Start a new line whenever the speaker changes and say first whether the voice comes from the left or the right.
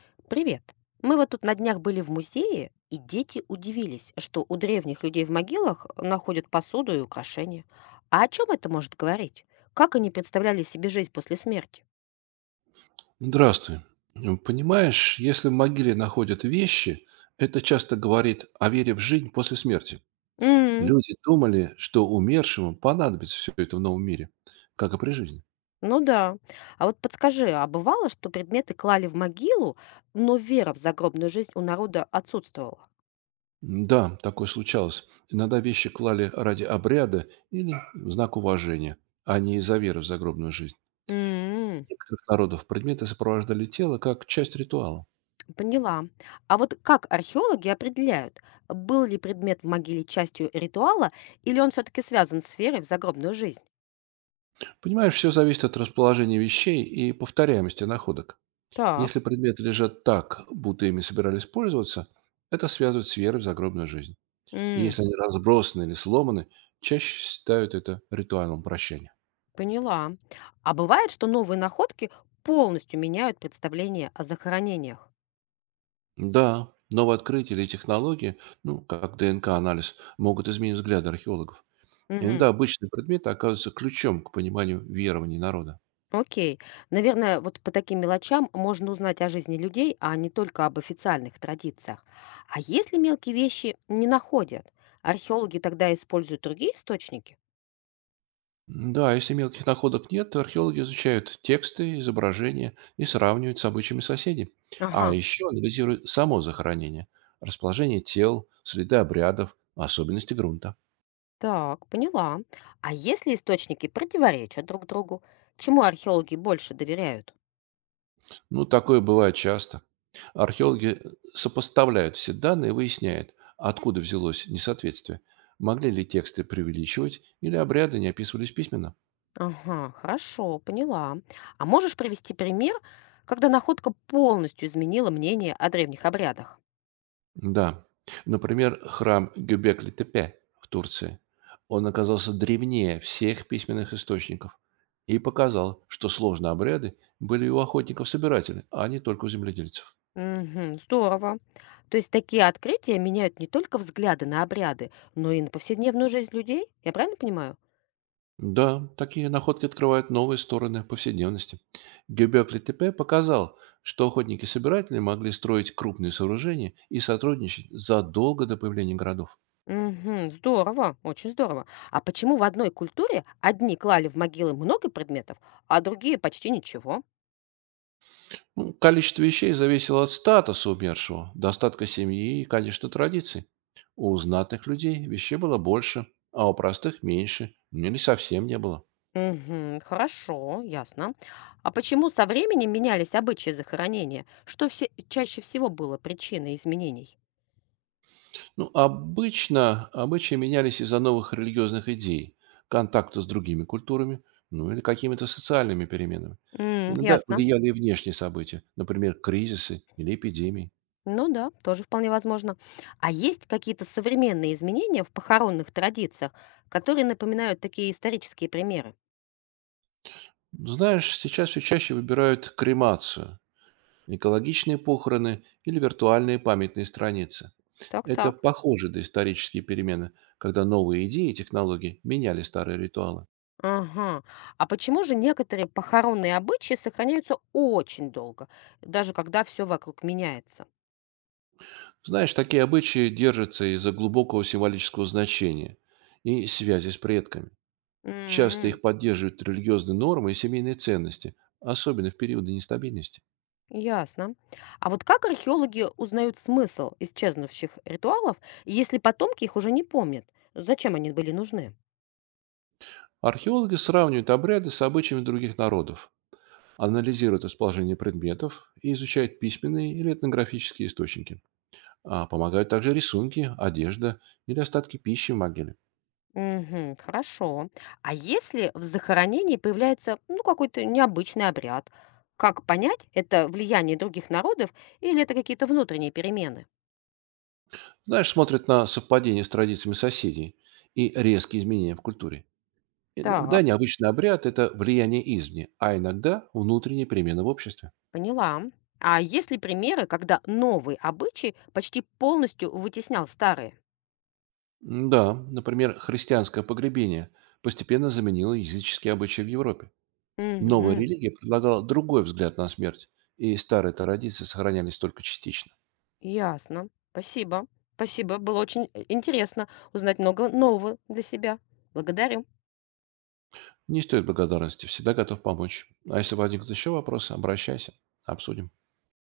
left: Привет. Мы вот тут на днях были в музее, и дети удивились, что у древних людей в могилах находят посуду и украшения. А о чем это может говорить? Как они представляли себе жизнь после смерти?
right: Здравствуй. Понимаешь, если в могиле находят вещи, это часто говорит о вере в жизнь после смерти.
left: М,
right: Люди думали, что умершему понадобится все это в новом мире, как и при жизни.
left: ну да. А вот подскажи, а бывало, что предметы клали в могилу, но вера в загробную жизнь у народа отсутствовала?
right: Да, такое случалось. Иногда вещи клали ради обряда или в знак уважения, а не из-за веры в загробную жизнь.
left: М,
right: В некоторых народов предметы сопровождали тело как часть ритуала.
left: поняла. А вот как археологи определяют, был ли предмет в могиле частью ритуала, или он все-таки связан с верой в загробную жизнь?
right: Понимаешь, все зависит от расположения вещей и повторяемости находок. Если
left: Так.
right: предметы лежат так, будто ими собирались пользоваться, это связывают с верой в загробную жизнь. И
left: М,
right: если они разбросаны или сломаны, чаще считают это ритуалом прощания.
left: поняла. А бывает, что новые находки полностью меняют представление о захоронениях?
right: Да, новые открытия или технологии, ну, как ДНК-анализ, могут изменить взгляды археологов.
left: Мгм.
right: Иногда обычные предметы оказываются ключом к пониманию верований народа.
left: Окей. Наверное, вот по таким мелочам можно узнать о жизни людей, а не только об официальных традициях. А если мелкие вещи не находят, археологи тогда используют другие источники?
right: Да, если мелких находок нет, то археологи изучают тексты, изображения и сравнивают с обычаями соседей. А
left: Ага,
right: еще анализируют само захоронение, расположение тел, следы обрядов, особенности грунта.
left: так, поняла. А если источники противоречат друг другу, чему археологи больше доверяют?
right: Ну, такое бывает часто. Археологи сопоставляют все данные и выясняют, откуда взялось несоответствие. Могли ли тексты преувеличивать или обряды не описывались письменно.
left: Ага, хорошо, поняла. А можешь привести пример, когда находка полностью изменила мнение о древних обрядах?
right: Да. Например, храм Гюбекли тепе в Турции. Он оказался древнее всех письменных источников и показал, что сложные обряды были и у охотников-собирателей, а не только у земледельцев.
left: Угу, здорово. То есть такие открытия меняют не только взгляды на обряды, но и на повседневную жизнь людей? Я правильно понимаю?
right: Да, такие находки открывают новые стороны повседневности. Гюбекли тепе показал, что охотники-собиратели могли строить крупные сооружения и сотрудничать задолго до появления городов.
left: Угу, здорово, очень здорово. А почему в одной культуре одни клали в могилы много предметов, а другие почти ничего?
right: Ну, количество вещей зависело от статуса умершего, достатка семьи и, конечно, традиций. У знатных людей вещей было больше, а у простых меньше, ну, или совсем не было.
left: Мгм. Хорошо, ясно. А почему со временем менялись обычаи захоронения? Что все, чаще всего было причиной изменений?
right: Ну, обычно обычаи менялись из-за новых религиозных идей, контакта с другими культурами, ну или какими-то социальными переменами.
left: М,
right: Иногда
left: ясно.
right: влияли и внешние события, например, кризисы или эпидемии.
left: Ну да, тоже вполне возможно. А есть какие-то современные изменения в похоронных традициях, которые напоминают такие исторические примеры?
right: Знаешь, сейчас все чаще выбирают кремацию, экологичные похороны или виртуальные памятные страницы. Это
left: Так-так.
right: похоже на исторические перемены, когда новые идеи и технологии меняли старые ритуалы.
left: Ага. А почему же некоторые похоронные обычаи сохраняются очень долго, даже когда все вокруг меняется?
right: Знаешь, такие обычаи держатся из-за глубокого символического значения и связи с предками. Часто их поддерживают религиозные нормы и семейные ценности, особенно в периоды нестабильности.
left: Ясно. А вот как археологи узнают смысл исчезнувших ритуалов, если потомки их уже не помнят? Зачем они были нужны?
right: Археологи сравнивают обряды с обычаями других народов, анализируют расположение предметов и изучают письменные или этнографические источники. А помогают также рисунки, одежда или остатки пищи в могиле.
left: Угу, хорошо. А если в захоронении появляется ну, какой-то необычный обряд, как понять, это влияние других народов или это какие-то внутренние перемены?
right: Знаешь, смотрят на совпадение с традициями соседей и резкие изменения в культуре. Иногда
left: Так,
right: необычный обряд– это влияние извне, а иногда внутренние перемены в обществе.
left: поняла. А есть ли примеры, когда новый обычай почти полностью вытеснял старые?
right: Да, например, христианское погребение постепенно заменило языческие обычаи в Европе. Новая
left: Мгм.
right: религия предлагала другой взгляд на смерть, и старые традиции сохранялись только частично.
left: Ясно. Спасибо. Спасибо. Было очень, интересно узнать много нового для себя. Благодарю.
right: Не стоит благодарности, всегда готов помочь. А если возникнут еще вопросы, обращайся, обсудим.